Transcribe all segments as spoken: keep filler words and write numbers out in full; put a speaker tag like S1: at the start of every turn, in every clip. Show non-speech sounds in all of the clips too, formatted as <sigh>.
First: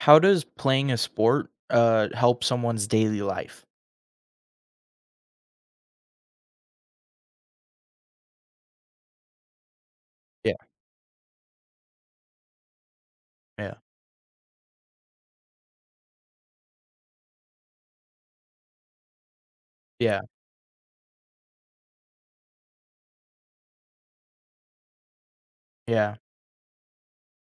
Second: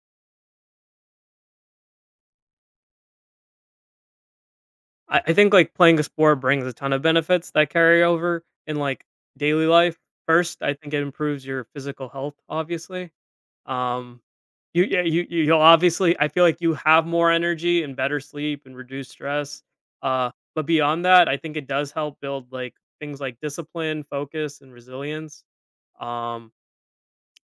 S1: How does playing a sport, uh, help someone's daily life?
S2: I I think, like, playing a sport brings a ton of benefits that carry over in, like, daily life.
S1: Yeah.
S2: First, I think it improves your physical health, obviously.
S1: Yeah,
S2: Um, you yeah, you you you'll obviously I feel like you have more energy and better sleep and reduced stress.
S1: yeah,
S2: Uh, but beyond that, I think it does help build, like, things like discipline, focus, and resilience.
S1: yeah,
S2: Um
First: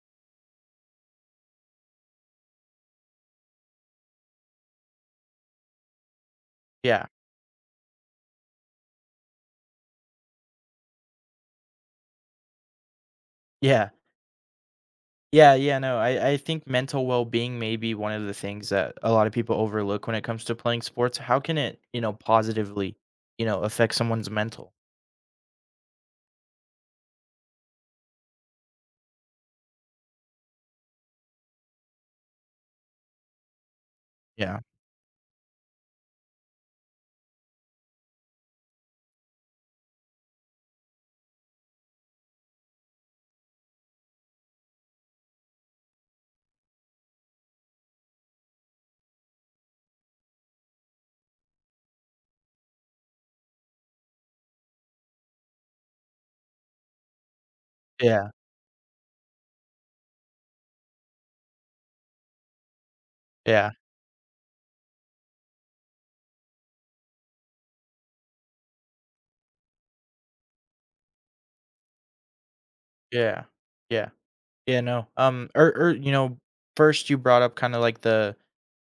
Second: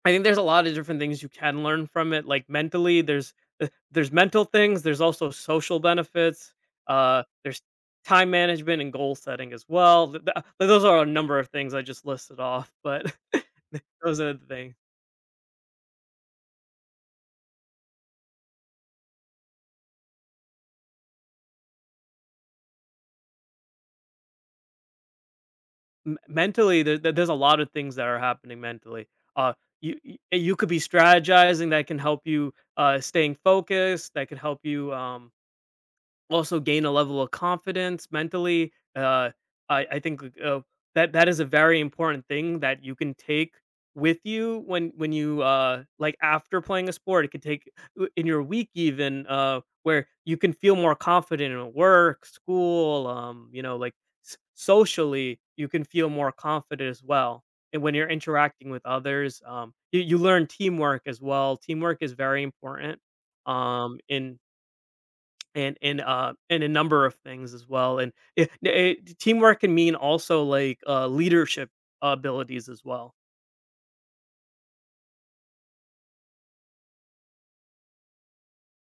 S2: I think there's a lot of different things you can learn from it, like, mentally, there's th there's mental things, there's also social benefits,
S1: yeah,
S2: uh, there's time management and goal setting as well, th th like, those are a number of things I just listed off, but
S1: yeah,
S2: <laughs> those are the things.
S1: yeah, yeah, no, I I think mental well-being may be one of the things that a lot of people overlook when it comes to playing sports. How can it, you know, positively, you know, affect someone's mental?
S2: M mentally, there there there's a lot of things that are happening mentally. Uh, you you you could be strategizing that can help you, uh, staying focused, that can help
S1: Yeah,
S2: you, um also gain a level of confidence mentally. Uh, I, I think like, uh, that that is a very important thing that you can take with you when when you uh like after playing a sport. It could take w- in your week even, uh where you can feel more confident in work, school, um, you know, like s- socially, you can feel more confident as well. And when you're
S1: yeah,
S2: interacting with others, um, you, you learn teamwork as well. Teamwork is very important
S1: yeah,
S2: um in and and uh and a number of things as well, and it, it, teamwork can mean also like uh leadership abilities as well.
S1: yeah, yeah, yeah, no, um, or or, you know, first you brought up kinda like the,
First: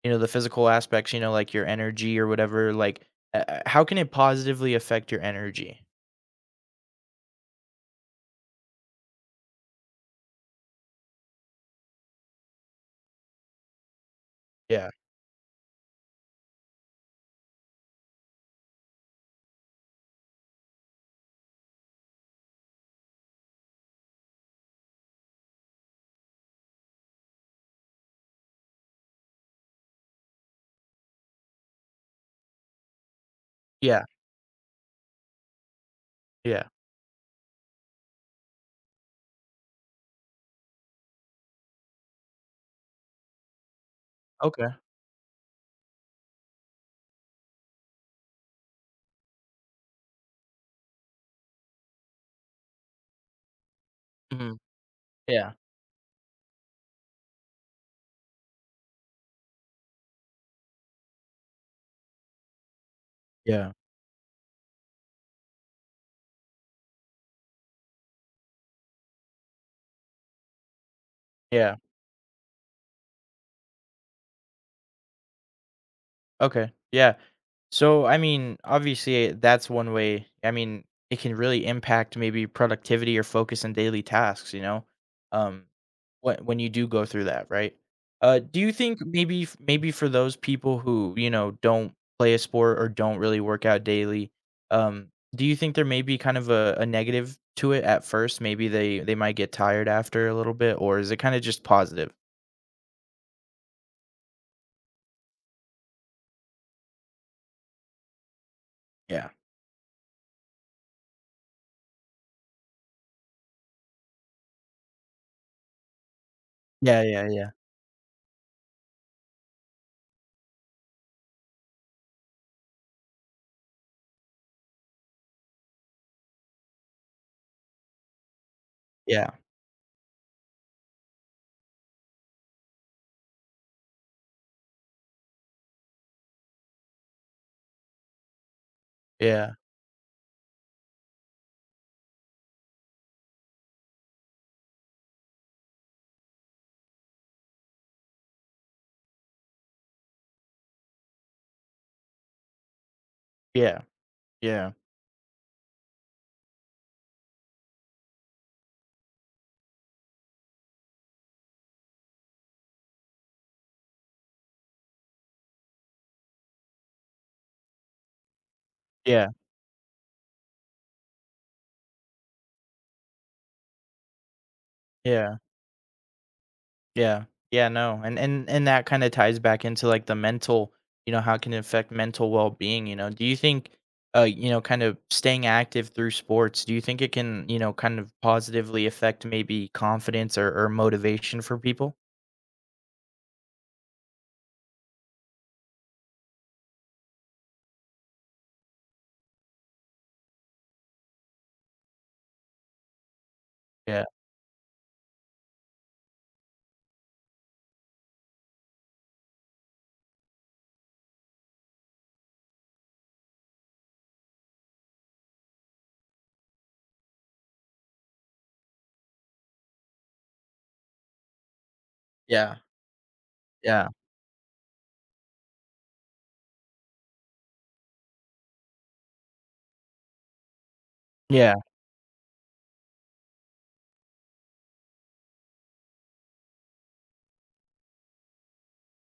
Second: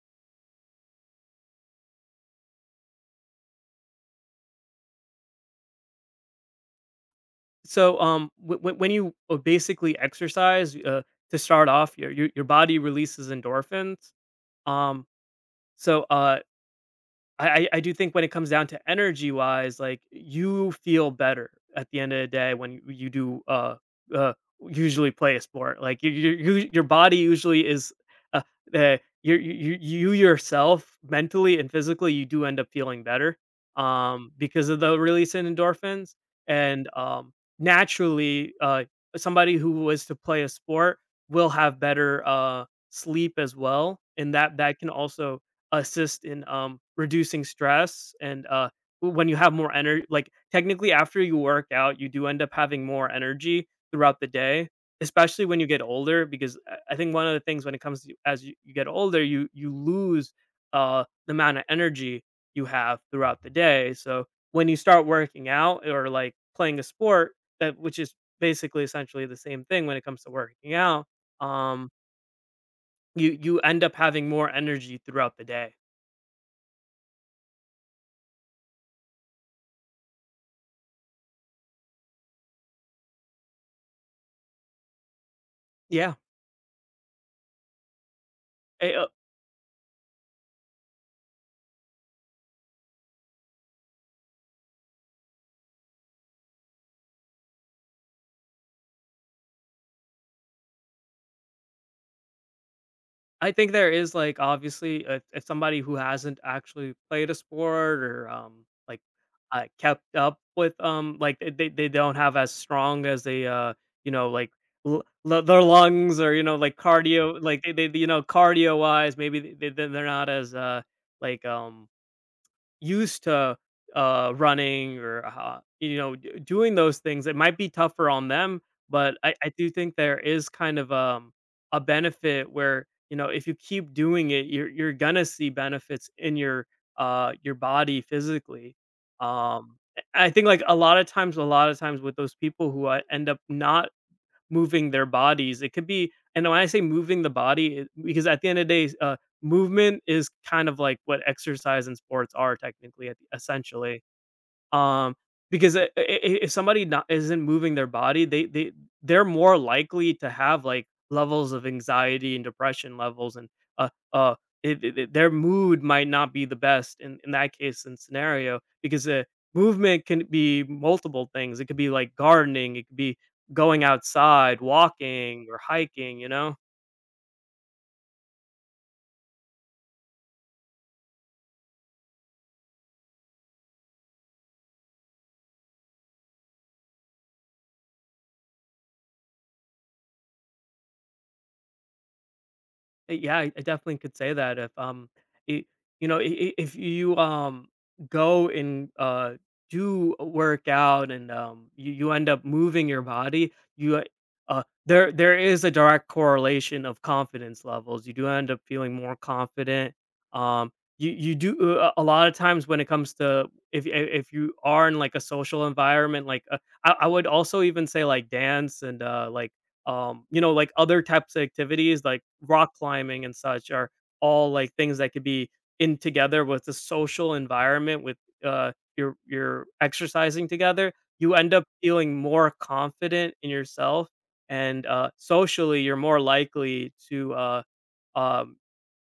S1: you know, the physical aspects, you know, like your energy or whatever, like, uh, uh, how can it positively affect your energy?
S2: So um w- w- when you uh, basically exercise uh to start off, your, your your body releases endorphins.
S1: Yeah.
S2: Um so uh I I I do think when it comes down to energy wise, like you feel better at the end of the day when you you do uh uh usually play a sport. Like you, you, you your body usually is uh, uh you, you you yourself mentally and physically, you do end up feeling better
S1: Yeah,
S2: um, because of the release in endorphins.
S1: yeah.
S2: And um naturally, uh somebody who was to play a sport will have better uh sleep as well, and that that
S1: Okay.
S2: can also assist in, um, reducing stress. And, uh, w when you have more energy, like, technically, after you work out, you do end up having more energy throughout the
S1: Mhm.
S2: day, especially
S1: Yeah,
S2: when you get older, because I I think one of the things when it comes to, as you you get older, you you lose, uh, the amount of energy you have throughout the
S1: yeah,
S2: day. So when you start working out or, like, playing a sport, that which is basically essentially the same thing when it comes to working out,
S1: yeah.
S2: um, you you end up having more energy throughout the day.
S1: Okay, yeah. So, I mean, obviously, eh, that's one way. I mean, it can really impact maybe productivity or focus in daily tasks, you know? Um,
S2: Yeah.
S1: when when you do go through that, right? Uh, do you
S2: I
S1: think
S2: uh,
S1: maybe f maybe for those people who, you know, don't play a sport or don't really work out daily, um, do you think there may be kind of a a negative to it at first? Maybe they they might get tired after a little bit, or is it kinda just positive?
S2: I think there is, like, obviously, uh, if somebody who hasn't actually played a sport or um like
S1: Yeah.
S2: uh, kept up with um, like they they they don't have as strong as they uh you know like l- l- their lungs, or you know, like,
S1: Yeah, yeah,
S2: cardio.
S1: yeah,
S2: Like they, they you know, cardio wise, maybe they they- they're not as uh like um used to uh, running or, uh, you know, d- doing those things, it might be tougher on them. But
S1: yeah,
S2: I, I do think there is kind of, um, a benefit where, you know, if you keep doing it, you're you're gonna see benefits in your, uh, your body physically.
S1: yeah,
S2: Um, I I think like a lot of times, a lot of times with those people who, uh, end up not moving their bodies, it could be, and when I say moving the body, it, because at the end of the day, uh, movement is kind of like what exercise and sports are technically, at-
S1: yeah,
S2: essentially.
S1: yeah,
S2: Um, because I I I if somebody not isn't moving their body, they they they're more likely to have, like, levels of anxiety and depression levels and, uh uh, it it it, their mood might not be the best in in that case and scenario, because, uh,
S1: yeah,
S2: movement can be multiple things. It could be, like, gardening, it could be going outside,
S1: yeah,
S2: walking, or hiking, you know?
S1: yeah, yeah, no, and and and that kinda ties back into, like, the mental. You know, how can it affect mental well-being, you know? Do you think, uh, you know, kind of staying active through sports, do you think it can, you know, kind of positively affect maybe confidence or or motivation for people?
S2: Uh, Yeah, I I definitely could say that if um it, you know, i- i- if you um go and uh do a workout, and um, you, you end up moving your body, you uh
S1: Yeah,
S2: uh, there there is a direct correlation of confidence levels. You do end up feeling more confident. Um you you do, uh, a a lot of times when it comes to, if i- if you are in like a social environment, like, uh, I, I would also even say, like, dance and uh like um, you know, like, other types of activities, like
S1: yeah,
S2: rock climbing and such
S1: yeah,
S2: are all, like, things that could be in together with the social environment. With, uh, you're you're exercising together, you end
S1: yeah,
S2: up feeling more confident in yourself, and, uh, socially, you're more likely to, uh, um,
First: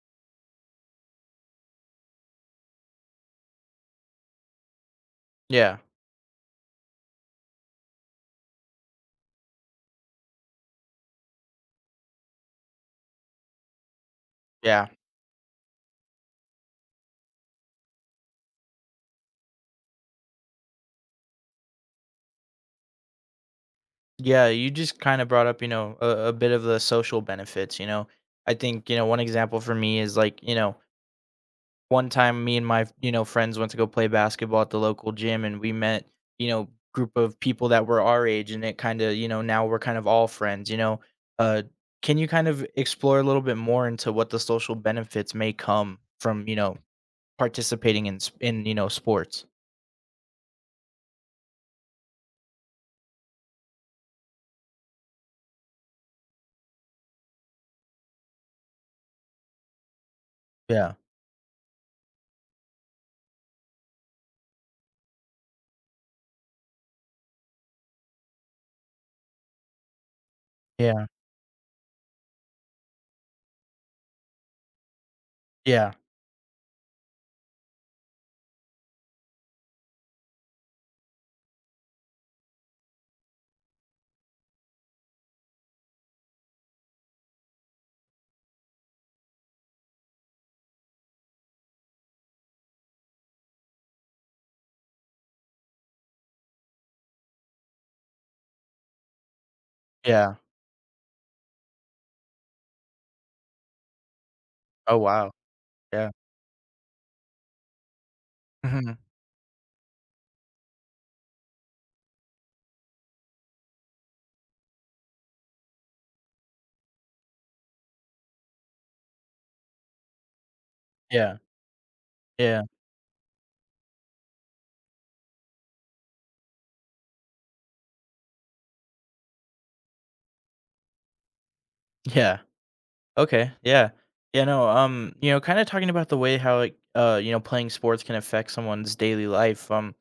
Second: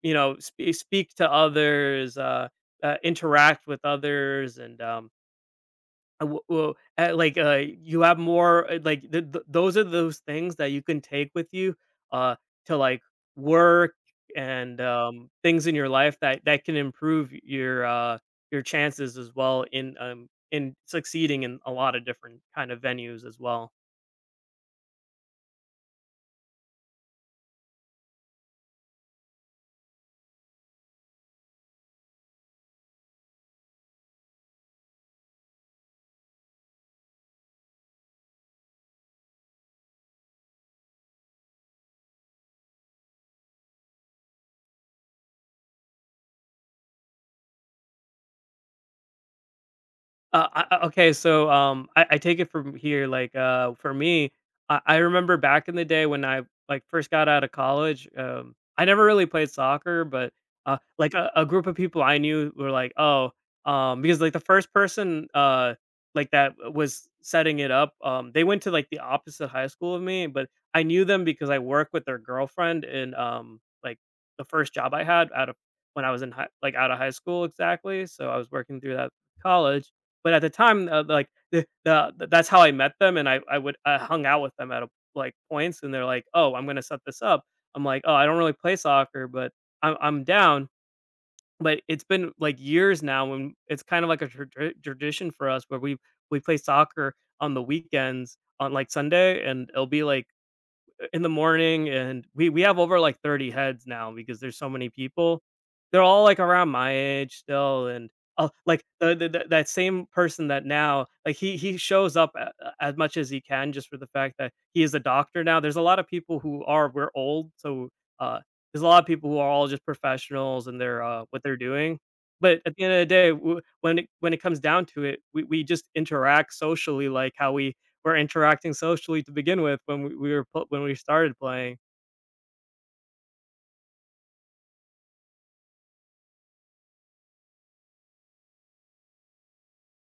S2: you know, sp speak to others, uh, uh, interact with others, and, um
S1: yeah,
S2: uh, w well, eh, like, uh, you have more, uh, like, th th those are those things that you can take with you, uh, to, like, work and,
S1: yeah,
S2: um, things in your life that that can improve your, uh, your chances as well in, um in succeeding in a lot of different kind of venues as well.
S1: yeah, you just kinda brought up, you know, a a bit of the social benefits, you know? I think, you know, one example for me is, like, you know, one time me and my, you know, friends went to go play basketball at the local gym and we met, you know, group of people that were our age, and it kinda, you know, now we're kind of all friends, you know? Uh, can you kind of explore a little bit more into what the social benefits may come from, you know, participating in s in, you know, sports?
S2: Uh, I I Okay, so, um, I I take it from here, like, uh, for me, I I remember back in the day when I, like, first got out of college. Um, I never really played soccer, but, uh,
S1: Yeah,
S2: like, a a group of people I knew were like, "Oh." Um, because, like, the first person, uh, like, that was setting it up, um, they went to, like, the opposite high school of me, but I knew
S1: yeah,
S2: them because I worked with their girlfriend in, um, like, the first job I had out of,
S1: yeah,
S2: when I was in high, like, out of high school exactly, so I was working through that college. But at the time, uh, like the the th- that's how I met them, and I I would I hung out with them at, a, like, points, and they're like, "Oh, I'm gonna set this up." I'm like, "Oh, I don't really play soccer, but I'm I'm down." But it's been like years now, when it's kind of like a tra- tradition for us where we we play soccer on the weekends on like Sunday, and it'll be like
S1: yeah.
S2: in the morning, and we we have over like thirty heads now because there's so many
S1: Oh, wow.
S2: people. They're
S1: Yeah.
S2: all like around my age still, and uh, like
S1: Mhm.
S2: the, the, the- that same person, that now like he he shows up a- a- as much as he can, just for the fact that he is a doctor now. There's a lot of people who are, we're old, so uh, there's a lot of people who are all just professionals and they're uh,
S1: Yeah,
S2: what they're doing. But
S1: yeah,
S2: at the end of the day, w- when it when it comes down to it, we, we just interact socially, like how we were interacting socially to begin with, when we, we were pl- when we started playing.
S1: yeah. Okay, yeah. Yeah, no, um, you know, kinda talking about the way how it, uh, you know, playing sports can affect someone's daily life. um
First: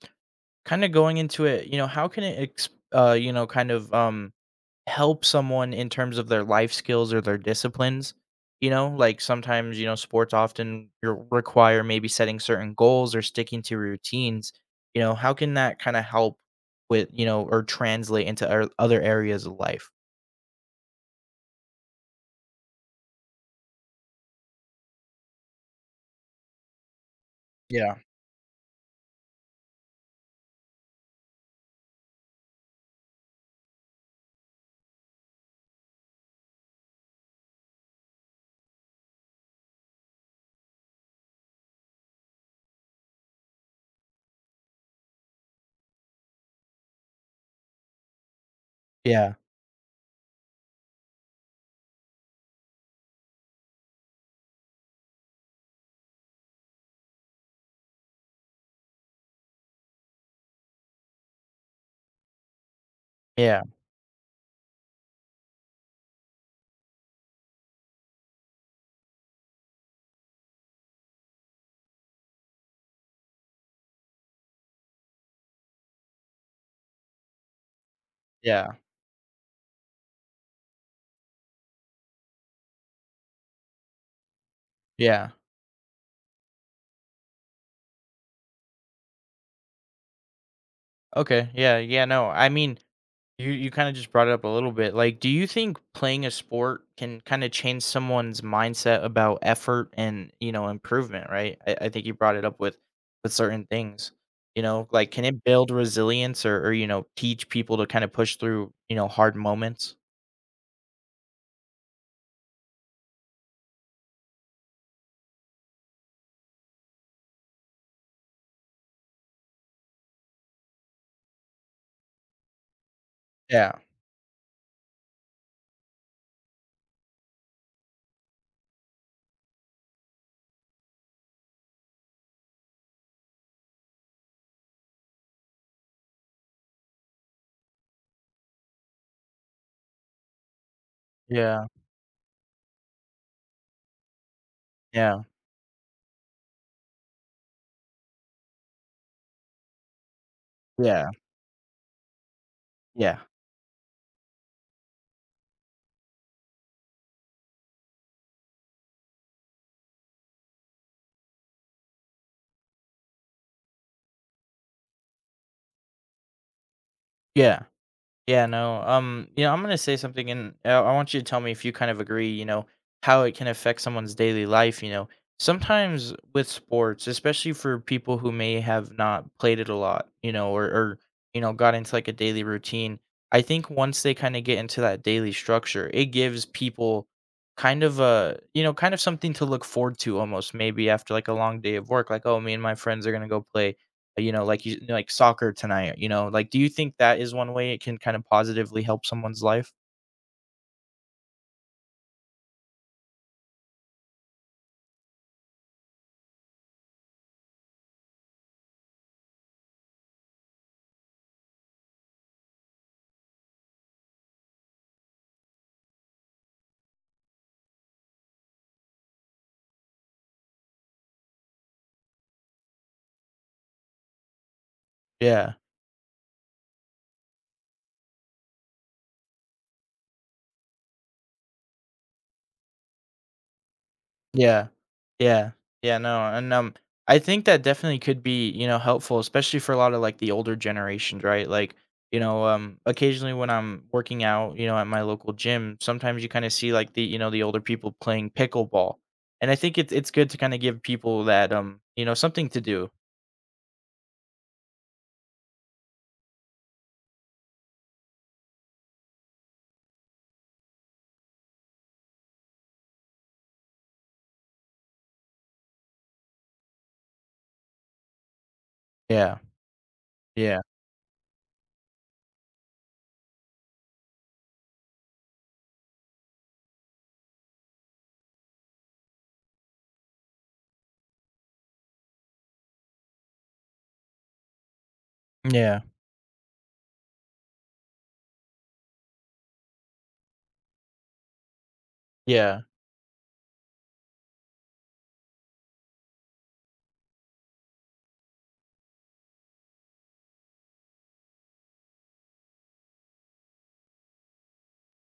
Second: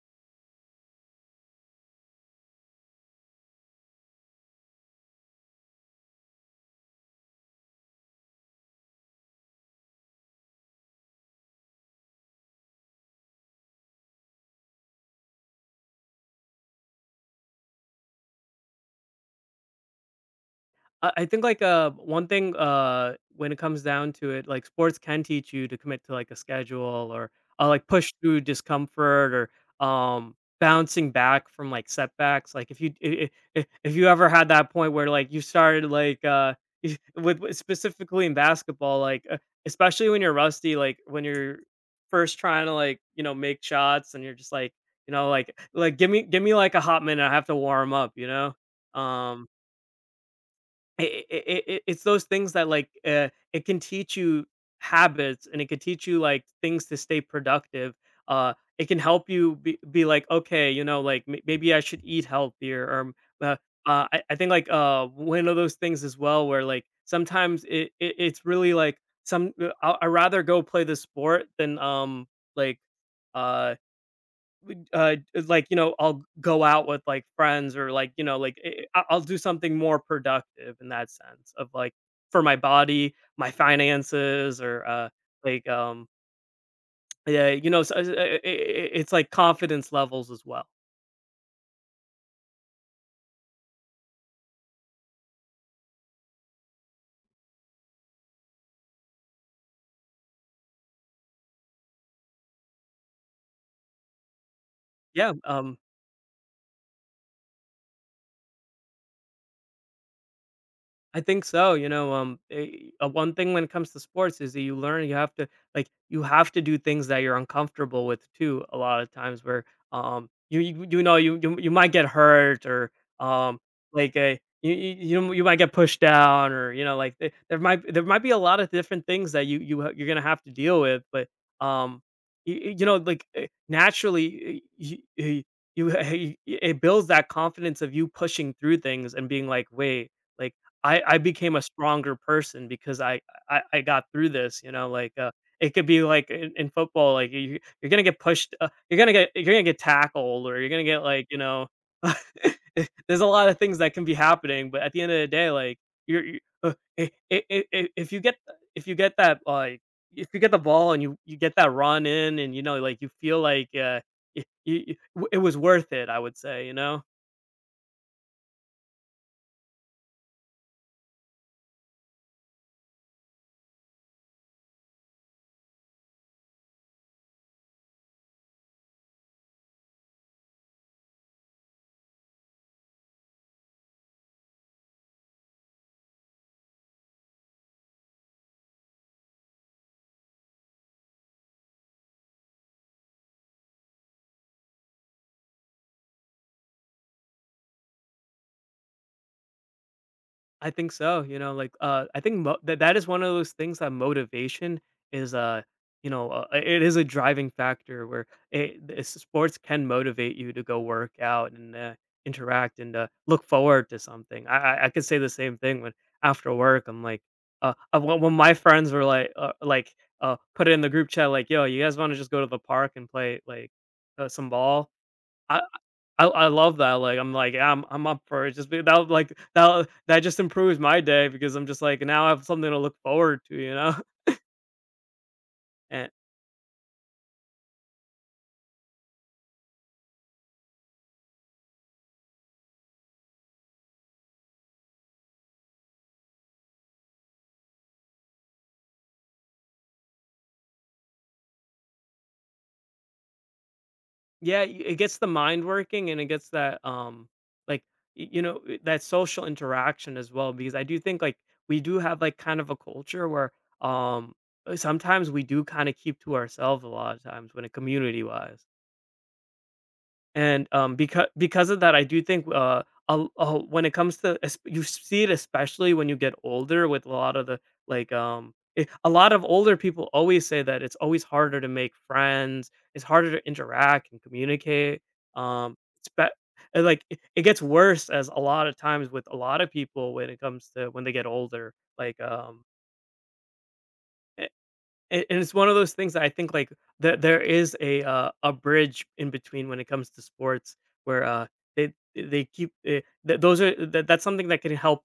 S1: kind of going into it, you know, how can it, ex- uh, you know, kind of um, help someone in terms of their life skills or their disciplines? You know, like sometimes, you know, sports often re- require maybe setting certain goals or sticking to routines. You know, how can that kind of help with, you know, or translate into ar- other areas of life?
S2: I I think like uh, one thing uh, when it comes down to it, like sports can teach you to commit to like a schedule, or uh, like
S1: Yeah.
S2: push through discomfort, or um, bouncing back from like setbacks. Like if you if, if if you ever had that point where like you started like uh <laughs> with with- specifically in basketball, like uh, especially when you're rusty, like when you're first trying to like, you know, make shots, and you're just like, you know, like, like give me give me like a hot minute, I have to warm up, you know.
S1: Yeah.
S2: Um, it, it, it, it- it's those things that like, uh, it can teach you habits, and it can teach you like things to stay productive. Uh, it can help you be, be like, okay, you know, like, m- maybe I should eat healthier, or um, uh,
S1: Yeah.
S2: uh, I, I think like uh, one of those things as well, where like sometimes it, it it's really like some uh, i i I'd rather go play the sport than um, like uh uh, like you know, I'll go out with like friends, or like, you know, like,
S1: Yeah.
S2: eh, I- I'll do something more productive in that sense of like, for my body, my finances, or uh
S1: Yeah.
S2: like um yeah, you know. So, uh, i- i- it's like confidence levels as well.
S1: Okay. Yeah. Yeah. No, I mean, You you kind of just brought it up a little bit. Like, do you think playing a sport can kind of change someone's mindset about effort and, you know, improvement? Right. I, I think you brought it up with with certain things. You know, like, can
S2: Yeah
S1: it build
S2: um,
S1: resilience, or, or you know, teach people to kind of push through, you know, hard moments?
S2: I think so. You know, um, eh, uh, one thing when it comes to sports is that you learn you have to, like you have to do things that you're uncomfortable with too. A lot of times where um you you, you know you, you you might get hurt or um
S1: Yeah.
S2: like a you, you you know, you might get pushed down or you know like there, there might there might be a lot of different things that you you ha- you're gonna have to deal with. But um you, you know like eh, Naturally you you <laughs> it builds that confidence of you pushing through things and being like wait like I I became a
S1: Yeah.
S2: stronger person because I I I got through this, you know, like,
S1: Yeah.
S2: uh, It could be like in, in football, like you you're gonna get pushed, uh, you're gonna get you're gonna get tackled, or you're gonna get
S1: Yeah.
S2: like you know, <laughs>
S1: Yeah.
S2: there's a lot of things that can be happening. But at the end of the day, like you're, you uh, I I I I- if you get if you get that like if you get the ball and you you get that run in, and you know, like you feel like uh, y- y- y- w- it was worth it, I would say, you know.
S1: Yeah. Yeah, no. Um, you know, I'm gonna say something, and I I want you to tell me if you kind of agree. You know, how it can affect someone's daily life. You know, sometimes with sports, especially for people who may have not played it a lot, you know, or or you know, got into like a daily routine. I think once they kind of get into that daily structure, it gives people kind of a, you know, kind of something to look forward to, almost maybe after like a long day of work, like, oh, me and my friends are going to go play, uh, you know, like you like soccer tonight, you know, like, do you think that is one way it can kind of positively help someone's life?
S2: I think so, you know, like, uh, I think mo that that is one of those things that motivation is, uh, you know, uh, it is a driving factor where it it's sports can motivate you to go work out and, uh, interact and, uh, look forward to something. I I I could say the same thing when after work, I'm like, uh, uh, when when my friends were like, uh, like, uh, put it in the group chat, like, "Yo, you guys wanna just go to the park and play, like, uh, some ball?"
S1: Yeah.
S2: I I love that, like, I'm like, "Yeah, I'm I'm up for it, just be that like, that that just improves my day because I'm just like, now I have something to look forward to, you know? <laughs>
S1: Yeah. Yeah. Yeah,
S2: And
S1: no, and, um, I think that definitely could be, you know, helpful, especially for a lot of, like, the older generations, right? Like, you know, um, occasionally when I'm working out, you know, at my local gym, sometimes you kinda see, like, the, you know, the older people playing pickleball, and I think it's it's good to kinda give people that, um, you know, something to do.
S2: yeah, y it gets the mind working and it gets that, um, like, y you know, eh, that social interaction as well because I do think, like, we do have, like, kind of a culture where, um, uh, sometimes we do kinda keep to ourselves a lot of times when it community-wise.
S1: Yeah. Yeah.
S2: And, um, becau because of that, I do think, uh, a uh, when it comes to es you see it especially when you get older with a lot of the, like, um eh, a lot of older people always say that it's always harder to make friends, it's harder to interact and communicate, um,
S1: Yeah.
S2: it's be and, like, it it gets worse as a lot of times with a lot of people when it comes to when they get older, like,
S1: Yeah.
S2: um, and and it's one of those things that I think, like, that there is a, uh, a bridge in between when it comes to sports where, uh, they they keep eh, th those are that that's something that can help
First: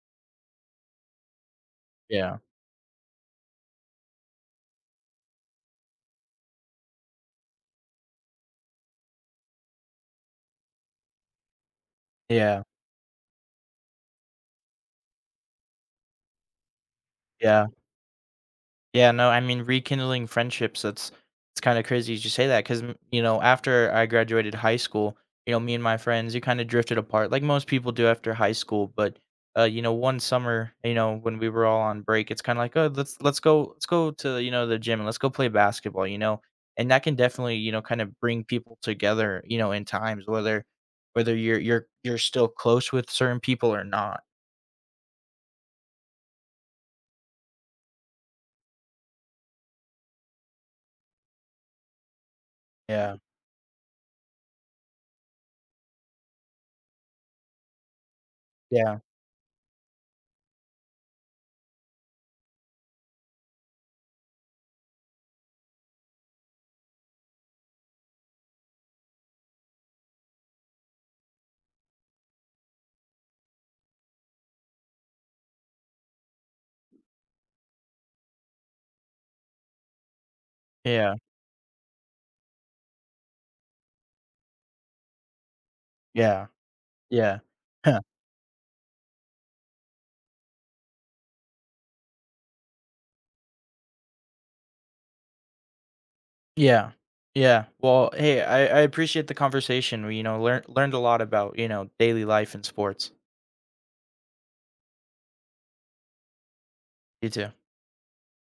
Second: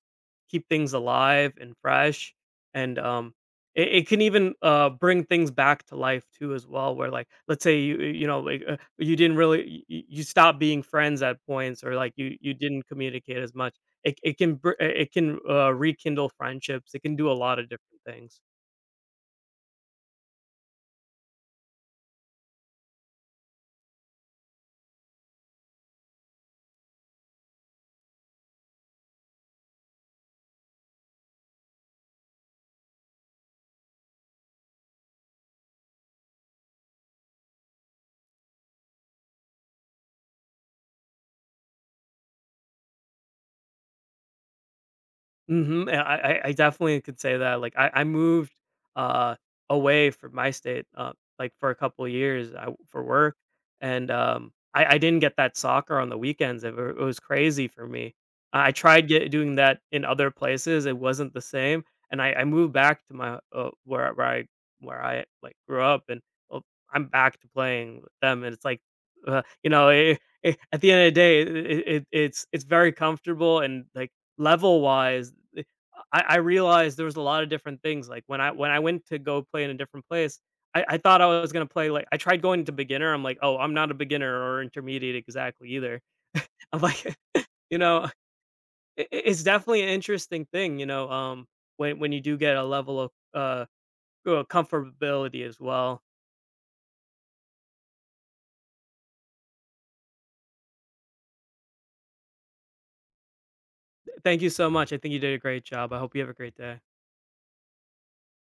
S2: keep things alive and fresh,
S1: Yeah.
S2: and, um, it it can even, uh, bring things back to life too as well, where, like, let's say you you know, like, uh, you didn't really y you stopped being friends at points or, like, you you
S1: Yeah.
S2: didn't communicate as much. It it can br it it can, uh, rekindle friendships. It can do a lot of
S1: Yeah.
S2: different things.
S1: Yeah, no, I mean, rekindling friendships, that's it's kinda crazy you should say that, because you know, after I graduated high school, you know, me and my friends, we kinda drifted apart like most people do after high school, but, uh, you know, one summer, you know, when we were all on break, it's kinda like, "Oh, let's let's go let's go to, you know, the gym and let's go play basketball," you know? And that can definitely, you know, kind of bring people together, you know, in times, whether whether you're you're you're still close with certain people or not.
S2: Mhm, and I I I definitely could say that, like, I I moved, uh, away from my state, uh, like, for a couple of years, I for
S1: Yeah.
S2: work, and, um, I I didn't get that soccer on the weekends, it wa it was crazy for me. I I
S1: Yeah.
S2: tried get doing that in other places, it wasn't the same, and I I moved back to my, uh where where I where I, like, grew up, and, well, I'm back to playing with them, and it's like, uh, you know, eh eh, at the end of the day, it it it's it's very comfortable and, like, level wise, I I realized there was a lot of different things, like, when I when I went to go play in a different place, I I
S1: Yeah.
S2: thought I was gonna play, like I tried going to beginner, I'm like, "Oh, I'm not a beginner or intermediate exactly either."
S1: Yeah.
S2: <laughs> I'm like,
S1: Yeah.
S2: <laughs> you
S1: <laughs>
S2: know, it it's definitely an interesting thing, you know, um, when when you do get a level of, uh, uh, comfortability as well.
S1: Yeah. Yeah. Well, hey, I, I appreciate the conversation. We, you know, learned learned a lot about, you know, daily life and sports.
S2: Thank you so much, I think you did a great job, I hope you have a great day.
S1: You too.